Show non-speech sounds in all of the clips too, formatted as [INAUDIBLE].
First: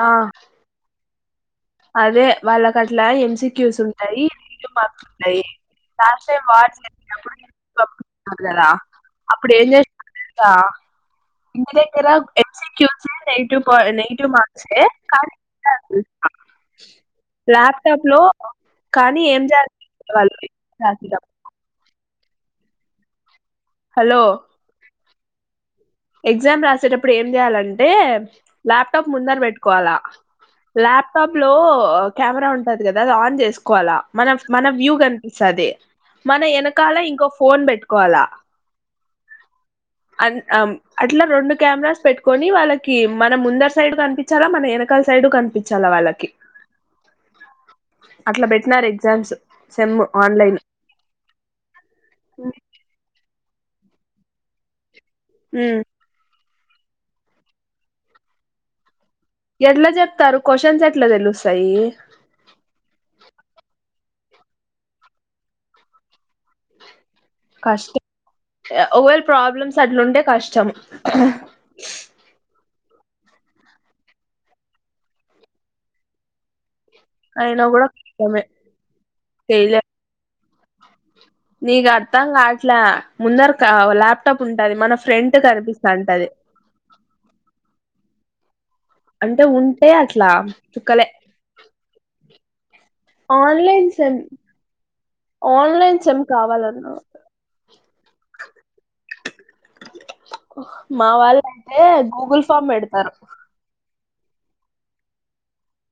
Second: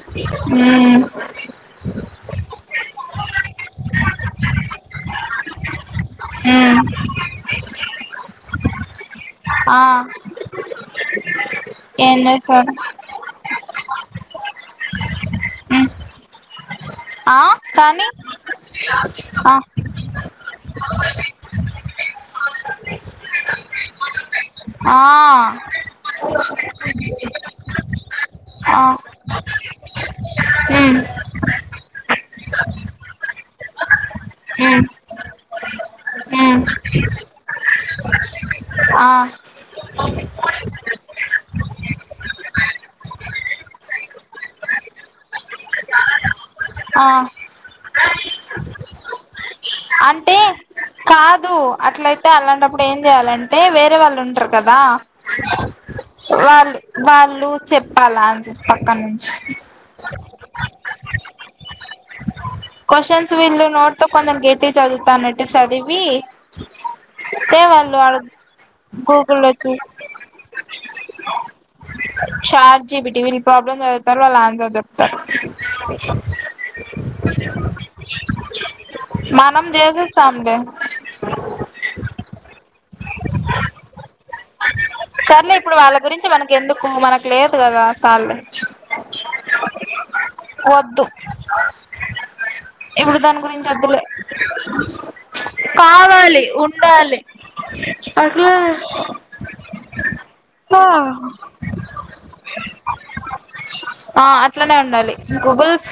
ఆ ఉమ్ అదే వాళ్ళకట్లా ఎం సీ క్యూస్ ఉంటాయి ఉమ్ [UNINTELLIGIBLE] అప్పుడు ఏంజే ఆ [UNINTELLIGIBLE] తెలుసా ఇంటి దగ్గర ఏం ఎక్స్ చేస్తాడు [UNINTELLIGIBLE] రైటు పో నెగె ఇటు మార్చకే కానీ ఉ ల్యాప్టాప్ లో కానీ ఏం జ ఆ [UNINTELLIGIBLE] వాళ్ళు ర్యాపిడో హలో ఆ ఎగ్జామ్ రాసేటప్పుడు ఏం చేయాలంటే ఆ ల్యాప్టాప్ ముందర పెట్టుకోవాలా ఉమ్ కెమెరా ఉంటది కదా అది ఆన్ చేసుకోవాలా మన మన ఉమ్ వ్యూ కపి సదే ఉమ్ ఆ ఆన్ న్నం అట్లా రెండు కెమెరాస్ పెట్టుకొని వాళ్ళకి మన ముందర సైడ్ కనిపించాలా మన వెనకాల సైడ్ కనిపించాలా వాళ్ళకి ఆ అ అట్ల అయితే అలాంటప్పుడు ఏం చేయాలం అే వేరే వాళ్ళుంటరు కదా ఉమ్ వాల్ వాళ్ళు చెప్పాలా ఆన్సర్స్ పక్క నుంచి ఎట్లా చెప్తారు క్వశ్చన్స్ ఎట్లా తెలుసు సై క్వశచన్స్ వీళ్ళు నోటుతో కొంచెం గట్టి చదువుతానట్టు చదివి తె వాళ్ళు కష్టం వా ఒకవేళ గూగుల్ ప్రాబ్లమ్స్ చూసి అట్లుంటే కష్టం చాట్ జిపిటి వీళ్ళు ప్రాబ్లమ్స్ చదువుతారు వాళ్ళ ఆన్సర్ చెప్ ఏయ్ బ్ల మనం చేసేస్తాంలే సర్లే ఇప్పుడు వాళ్ళ గురించి మనకి ఎందుకు మనకు లేదు కదా సాల్లే అంటే ఉంటే అ వద్దు ఇప్పుడు దాని గురించి అదులే ఆన్లైన్ సెమ్ కావాలి కావాలన్నా ఉండాలి అట్లానే మా వాళ్ళ అంటతే గూగుల్ ఫామ్ పెడతారు ఆ ఇస్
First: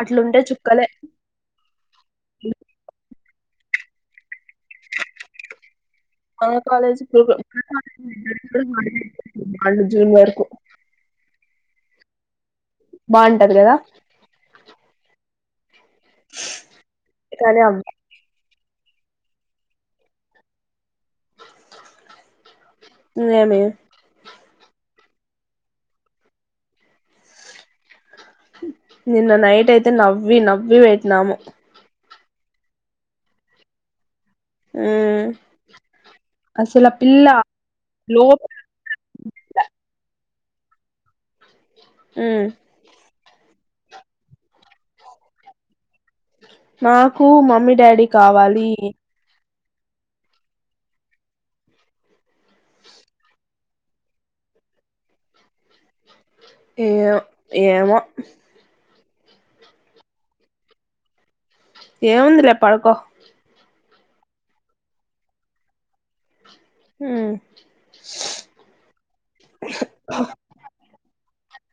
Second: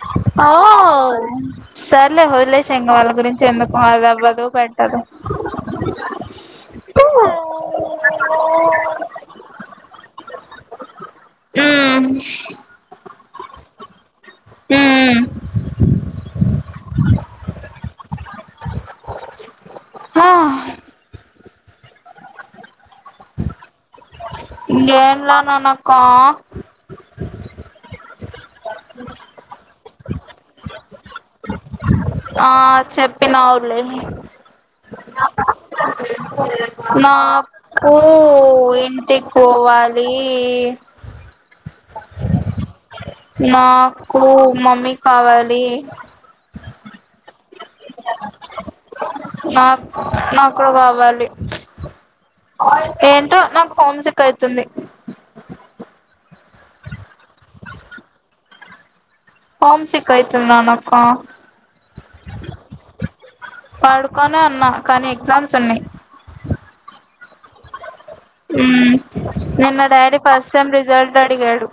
అట్లుంటే ఆ ఓ చుక్కలే సరే ఫ్రెండ్స్........ !. నా. మన కాలేజీ గ్రూప్ లోనే వాళ్ళ జూనియర్ కు ఆ ఉమ్ బాగుంటది కదా ఉమ్మ్ కానీ హా ఇదేమీ యెన్నల్ల ననక నిన్న నైట్ అయితే నవ్వి నవ్వి వెట్టిన్నాము. ఆ చెప్పినావు లే అసలు ఆ పిల్ల నాకూ లో ఇంటిక్ పోవాలి. ఏ మ్ నాకూ మమ్మీ కావాలి. నాకు మమ్మీ డాడీ కావాలి నాక్ నాకు కావాలి. ఏంటో నాకు హోమ్ సిక్ అయితుంది. యో ఏమో హోమ్ సిక్ అయితున్నాను అక్క ఏముందిలే పడుకో పడుకునే ఉన్న కానీ ఎగ్జామ్స్ ఉన్నాయి ఉమ్ మ్ నిన్న డాడీ ఫస్ట్ సెమ్ రిజల్ట్ దడిగాడు.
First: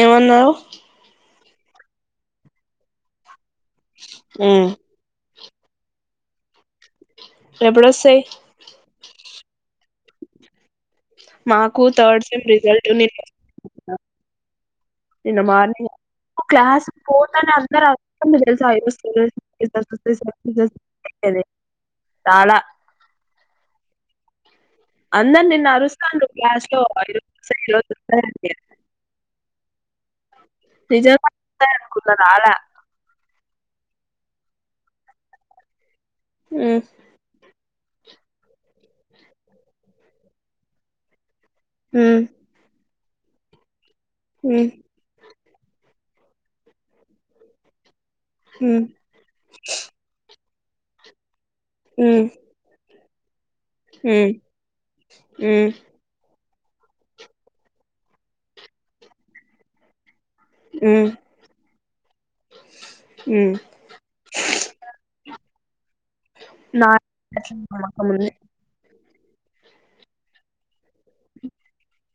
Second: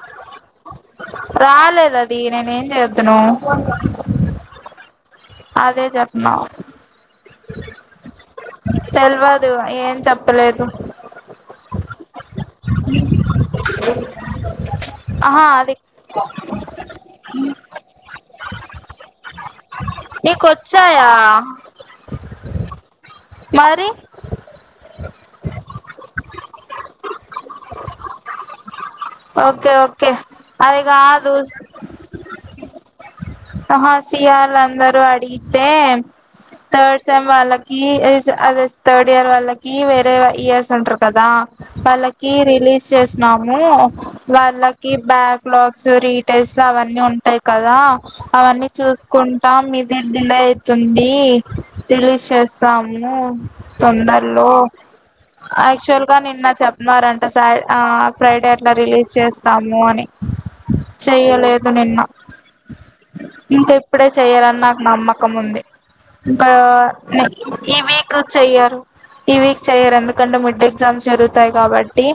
ఏమన్నవ్ రాలేదది నేనేఏం చేత్తును. హమ్ అదే చెప్నావు ఎపుడొస్సాయ్. తెల్వదు ఏం చెప్పలేదు మాకు థర్డ్ [UNINTELLIGIBLE] నిన్న ఆహా అది మార్నింగ్ క్లాస్ పోతానే అందరూ నీకొచ్చాయా [UNINTELLIGIBLE] చాలా మరి అందర్ నిన్న అరుస్తుండు క్లాసులో అందరూ [UNINTELLIGIBLE] ఓకే ఓక్ ఓకే నిజంగా అదిగాదుస్ వస్తాయి అనుకున్న రాలా ఆహా సియార్ అందరు అడిగితే ఉమ్ థర్డ్ సెమ్ వాలకు ఈ ఏజ్ అదే థర్డ్ ఇయర్ వాళ్ళకి వేరే ఇయర్స్ ఉంటరు కదా ఉమ్ వాళ్ళకి రిలీజ్ చేసినాము వాళ్ళకి బ్యాక్ లాగ్స్ రీ టేస్ట్లు అవన్నీ ఉంటాయి కదా అవన్నీ ఉమ్ చూసుకుంటాం [UNINTELLIGIBLE] తుంది రిలీస్ ఉమ్ చేస్తాం అమ్మో ఉమ్ తొందర్లో, ఉమ్ యాక్చువల్ గా నిన్న చెప్నారంట సైడ్ ఆ ఫ్రైడే అట్లా రిలీజ్ చేస్తాము అని ఉమ్ ఉమ్ చేయలేద్ పదునిన్న ఉమ్ ఇంకా ఇప్పుడే చెయ్యారని నాకు నమ్మకం ఉంది. బ నా న ఈ నమ్మకం వీకు ఉంది చెయ్యరు. ఈ వీక్ చెయ్యరెందుకండ ముడ్డే. ఎగ్జమ్ జరుగుతాయి కాబట్టి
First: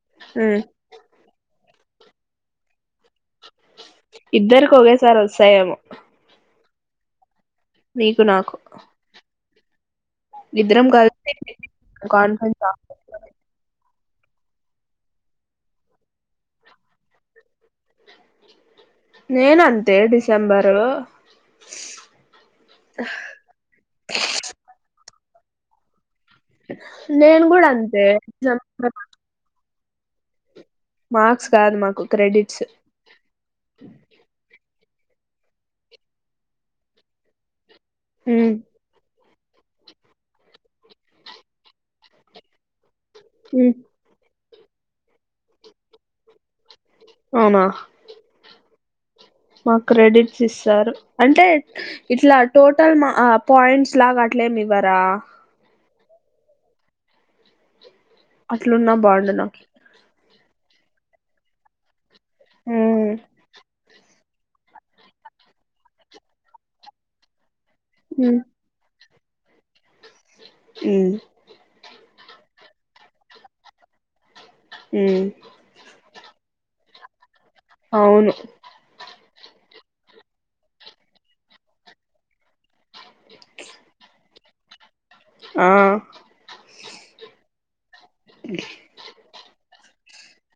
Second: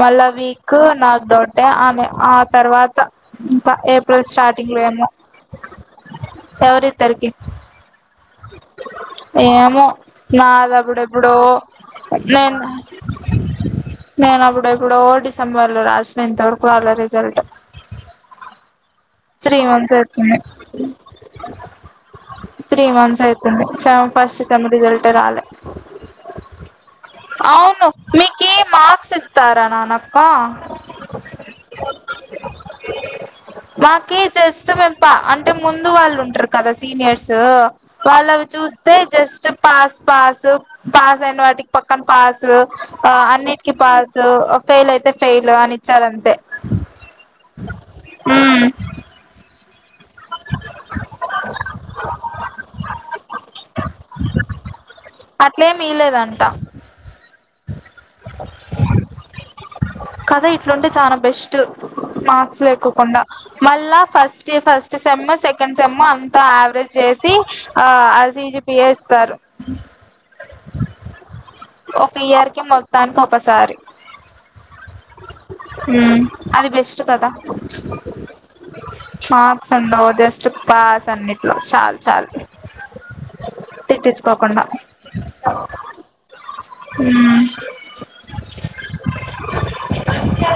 మళ్ళా ఉమ్ వీకు నాకు డౌటెే. మే ఆ తర్వాత్ త్ ఇంకా ఏప్రిల్ స్టార్ట్ ఇద్దరకు ఒకేసారి వస్తాయేమో ఎవరి తర్కి నీకు నాకు ఏమెు ఇద్దరం నాదపుడెపుడో కలిసి నేన్ కాన్ఫరెన్స్ నేనపుడెప్పుడో డిసెంబర్ లో రాసిన ఇంతవరకు రాలే రిజల్ట్. త్రీ నేను అంతే మంత్స్ అయితుంది డిసెంబరు అవుతుంది సా ఫస్ట్ సెమ్ రిజల్ట్ అట్టరాలే నేను కూడా అవును అంతే మీకీ డిసెంబర్ మార్క్స్ ఇస్తారా నానక్క మార్క్స్ కాదు మాకు క్రెడిట్స్ మాకి జస్ట్ మేం పా అంటే ముందు వాళ్ళు ఉంటారు కదా సీనియర్స్ వాళ్ళవి ఉమ్, చూస్తే జస్ చ పాస్ పాసు పాస్ అన్న వాటి పక్కన పాసు ఆ అన్నిటికి ఉమ్, పాసు ఫెయిల్ అయితే ఫెయిల్ అని ఇచ్చారు అంతే అవునా మా క్రెడిట్స్ ఇస్తారు అంటే ఇట్లా టోటల్ మా ఆ పాయింట్స్ లాగా అట్లే మీవ తా వీలేదంట అట్లున్నా బాగుండు నాకి కథ ఇట్లుంటే చానా బెస్ట్ మార్క్స్ ఉమ్, ఎక్కకుండా మళ్ళా ఫస్ జై ఫస్ట్ సెమ్ సెకండ్ సెమ్ అంతా యావరేజ్ చేసి ఆ ఉమ్, అజీజి పిఎస్ తర్ హుమ్ ఒక ఇయర్ కి మొత్తానికి ఒకసారి హుమ్ హుమ్ అది బెస్ట్ కదా అవును మార్క్స్ ఉండవ్ జస్ట్ పాస్ అన్నిట్లో చాలు చాలు తిట్టించుకోకుండా ఆ హ్మ్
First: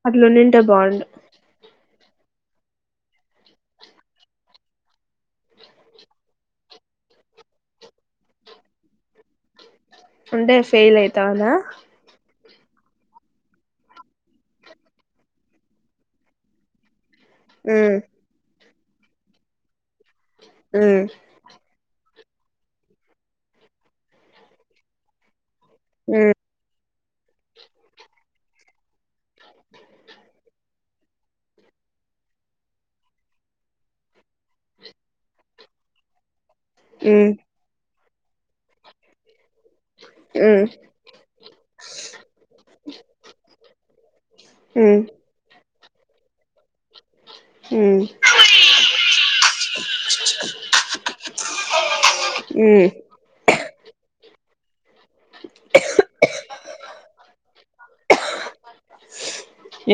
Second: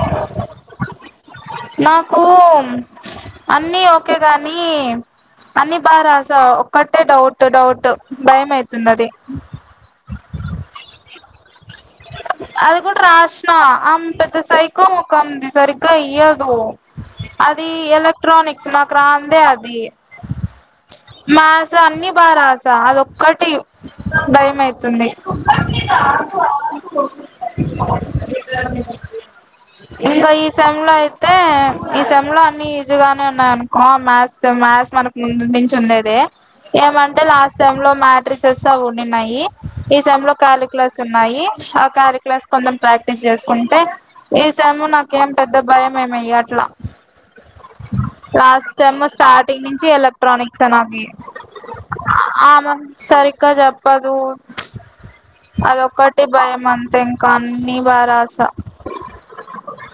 అట్లుండింటే బాగుండు నాకు అన్నీ ఒకే గాని అన్నీ బా రాస ఒక్కటే డౌట్ డౌట్ భయం ఐతుంది అది ఉండే ఫైల్ ఐతా నా ఆ అది కూడా రాశిన ఆమ్ పెద్ద సైకో ముఖం ది సరిగ్గా ఇయ్యదు అదీ ఎలక్ట్రానిక్ నాకురాందే అది మాస అన్ని ప రాస అదొక్కటి భయం అయితుంది హుమ్ [INAUDIBLE] ఇంగొ ఈ సెమ్ లో అయితే ఈ సెమ్ లో అన్ని జిగానే ఉన్నాను కామస్ మాస్ మనకి చందేదే ఏమంటే లాస్ట్ సేమ్లో మ్యా డ్రెస్సెస్ అవుఉన్నిన్నాయి ఈ సెమ్ లో ఉమ్ కాళీ క్లాస్ ఉన్నాయి కాళీ క్లాస్ కొంచెం ప్రాక్టీస్ చేసుకుంటే ఈ సమ్ ఉమ్ నాకేం పెద్ద భయం ఏమి ఎయ్యాట్ల ఉమ్ లాస్ట్ స్టెమ్ స్టార్టింగ్ నుంచి ఎలక్ట్రానిక్స్ నాది ఆమె ఉమ్ సరిగ్గా చెప్పదు అదొక్కటి భయం అంతే ఇంకా అన్ని బాగా రాసా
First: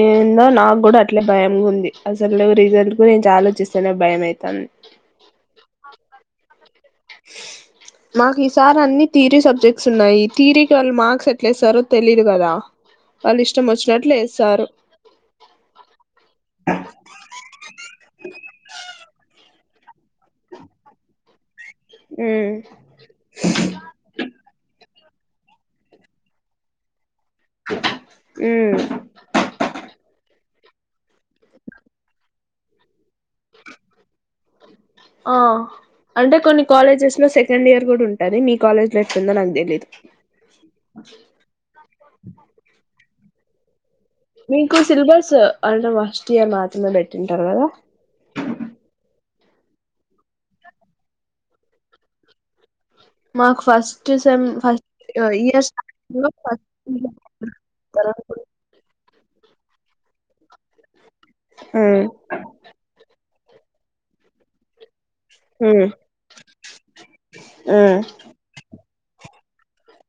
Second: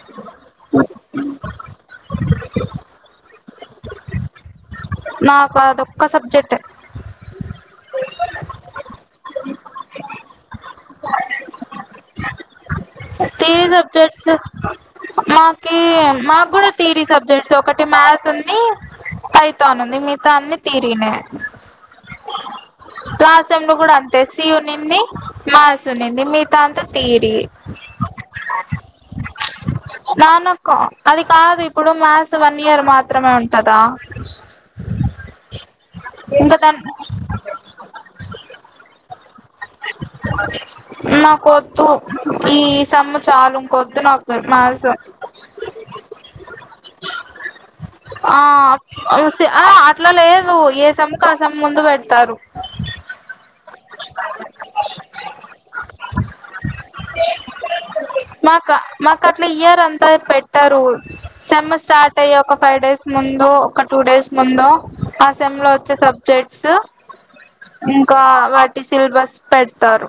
ఏందో నాక్కూడా అట్లే భయంగా ఉంది అసలు రిజల్ట్ గురించి ఆలోచిస్తే చనా భయమైతాంది నాకు అదొక్క సబ్జెక్ట్ మాకు ఈసారి అన్ని థిరీ సబ్జెక్ట్స్ ఉన్నాయి థిరీకి వాళ్ళు మార్క్స్ ఎట్లేస్తారో తెలిదు కదా వాళ్ళు ఇష్టం థియరీ వచ్చినట్లు సబ్జెక్ట్స్ ఏస్తారు. మాకి మాకు పైథానుంది మి తన్ని తీరీనే ఉమ్ లలాస్ట్ సేమ్ లో కూడా అంతే సి ఉనిన్ని మా సునీంది మీతంతా తీరి ఉమ్ నాను క అది కాదు ఇప్పుడు మ్యాస్ వన్ ఇయర్ మా ఆ అంటే ఇంకా కొన్ని దాని కాలేజెస్ లో సెకండ్ ఇయర్ కూడా ఉంటుంది మీ కాలేజీలో ఎట్లుంటదో నాకు తేల్ నా కోద్దు ఈ సమ్ము చాలుం కో మీకు సిలబస్ అంట ఫస్ట్ ఇయర్ మాత్రమే పెట్టింటారు కదా ఆ ఆ అట్లా లేదు ఏ సేమ్కుఆ సమ్ ముందు పెడతారు మాకు ఫస్ట్ సెమ్ ఫస్ట్ ఇయర్ స్ [INAUDIBLE] కట్ల ఇయర్ అంతా పెట్టారు సెమ్ ఉమ్ స్టార్ట్ అయ్యి ఒక ఫైవ్ డేస్ ముందు లో ఒక టూ డేస్ ముందు ఆ సెమ్ లో ఉమ్ వచ్చే సబ్జెక్ట్స్ ఉమ్ ఇంకా వాటి సిల్బస్ పెడతారు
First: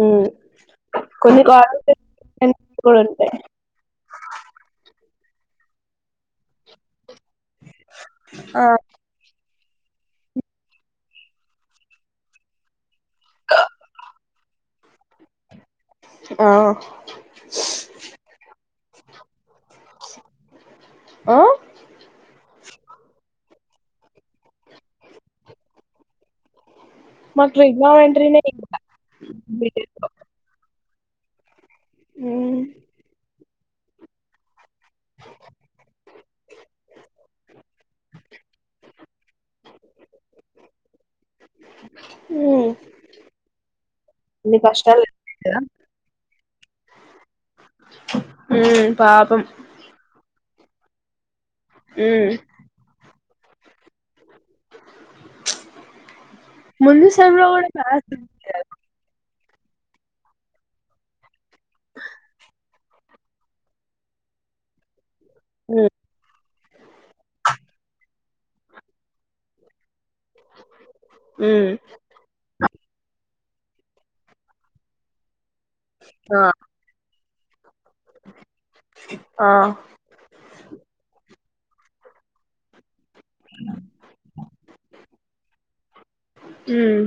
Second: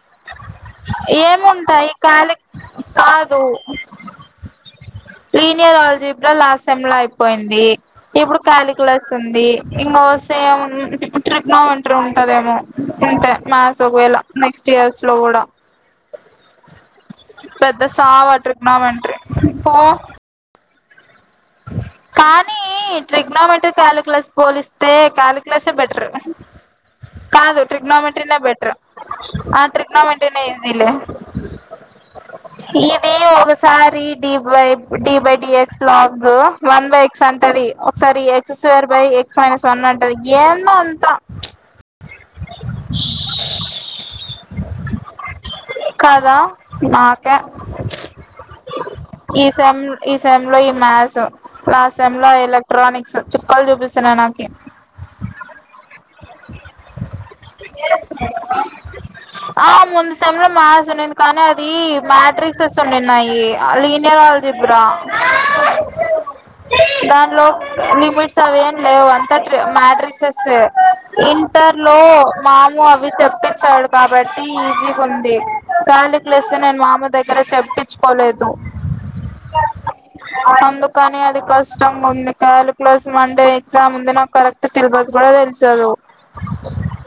ఉమ్ కొన్ని ఏముంటాయి కాలేజెస్ కాలి కూడా ఉంటాయి కాదు ప్రీమియర్ అల్జెప్పినర్ లాట్సమ్ లైఫ్ పోయింది ఇప్పుడు ఆ కాలీ క్లాస్ ఉంది ఇంకో సేమ్ ట్రిగనోమెంట్రీ ఉంటదేమో అంతే మ్యాథ్స్ ఒకవేళ నెక్స్ట్ ఇయర్స్ లో కూడా ఆ పెద్ద సావు ట్రిగ్నోమెట్రీ పో ఆ కానీ ట్రిగ్నోమెట్రీక కాలిక్లస్ పోలిస్తే క్యాలిక్యులేసే బెటర్ మాకు కాదు ట్రిగ్నోమెంటరీనే ట్రిగ్నోమెంట్రీనే బెటర్ ఇంకా ఆ బీటెక్ లో ట్రిగ్నోమెంటరీనే ఈజీలే ఉమ్ ఇది ఒక స్కూ సరి డీప్ డివైబ్ డి బై డి ఎక్స్ లోలాక్ వన్ బై ఎక్స్ అంటది ఒకసారి x square by x minus నన్నంటది ఏందో అంతా.. ఉమ్ ఇన్ని కష్టాలు కదా కదా నా ఉమ్ పాపం ఈ సెమ్ ఈ సెమ్ లో ఈ మాస్ స లాస్ట్ సెమ్ లో ఉమ్ ఎలక్ట్రానిక్స్. చుక్కలు చూపిస్తున్నాయి నాకి ముందు సేమ్ లో కూడా ఇట్ల కాస ఆ ముందు సెమ్ లో మ్యాథ్స్ ఉండింది కానీ అది మ్యాట్రిక్స్ ఎస్ ఉండిన్నాయి లీనియలజీ బ్రా హ దానిలో లిపిడ్స్ అవేం లేవు అంత మాడ్రిస్ ఉమ్ ఇంటర్ లో మాము అవి చెప్పి వచ్చాడు కాబట్టి ఈజీగుంది. ఆ కాలిక్లేషన్ నేన్ మామ దగ సరే చెప్పక ర్చుకోలేదు ఆ ఆనందం అ అది కష్టంగుంది కాలుక్యులేస్ మండే ఎగ్జామ్ ఉంది. నాకు కరెక్ట్ సిలబస్ కూడా తెలుసదు ఉమ్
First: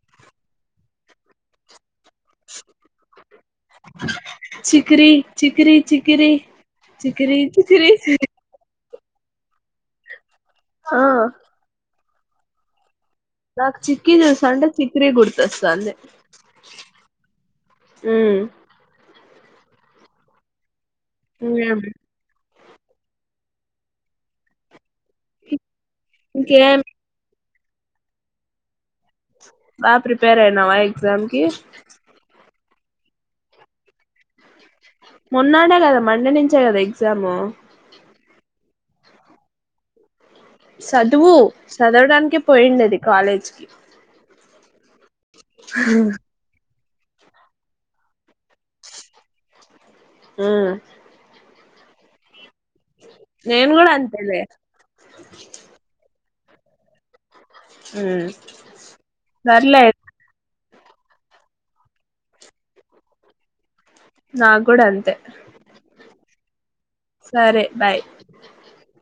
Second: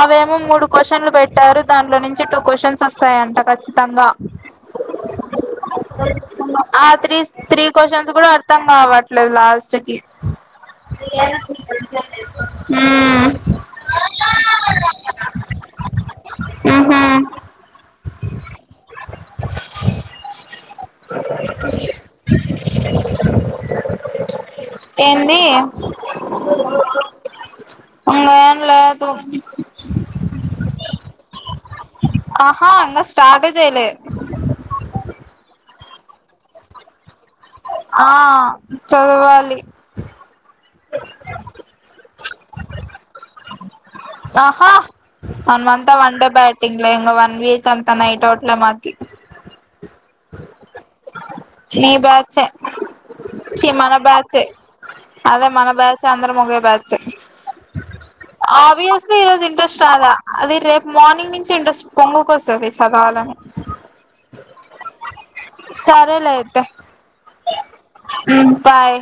అవేమో మూడు కోశన్లు పెట్టారు దాంట్లో నుంచి చెప్పు క్వశన్స్ వస్తాయంట కచ్చితంగా చికిరి చికిరి చికిరి ఆ చికిరి త్రీ చికిరి క్వశన్స్ ర్థం కావట్లేదు లాస్ట్ కి ఆ హ్మ్ నాకు చిక్కిీ చూస్తాంటే చిక్కిరీ గుర్తొస్తాంది మ్హూ హ్మ్ ఉ ఏంది ఇంకేం అంగనలే బా ప్రిపేయర్ అయినవా ఎగ్జమ్ కి హా ఇంగ స్టార్ట్ ఏ చేయలే మొన్నాడే కదా మండే నుంచే కదా ఎగ్జాము ఆ చదవాలి సదువు సదవడానికి పోయిండేది కాలేజ్కిి ఆహా మన్మంత వన్ డే బ్యాట్ ఇంగ ఇంగ వన్ వీక్ అంత నైట్ అవుట్లే మాకి హ్మ్ నీ బ చె చి కూడా మన అంతేలే బ్యాచె అదే మన బ్యాచ్ అందర ముగ బ్యాచె ఉమ్ ఆబ్వియస్లీ ఈరోజు సర్లే ఇంట్రెస్ట్ రాలా అది రే మార్నింగ్ నుంచి ఇంట్రస్ట్ పొంగుకొస్తది చదవాలని నాగ్ కూడా అంతే రేలే అయితే సరే బాయ్ ఉంటాయ్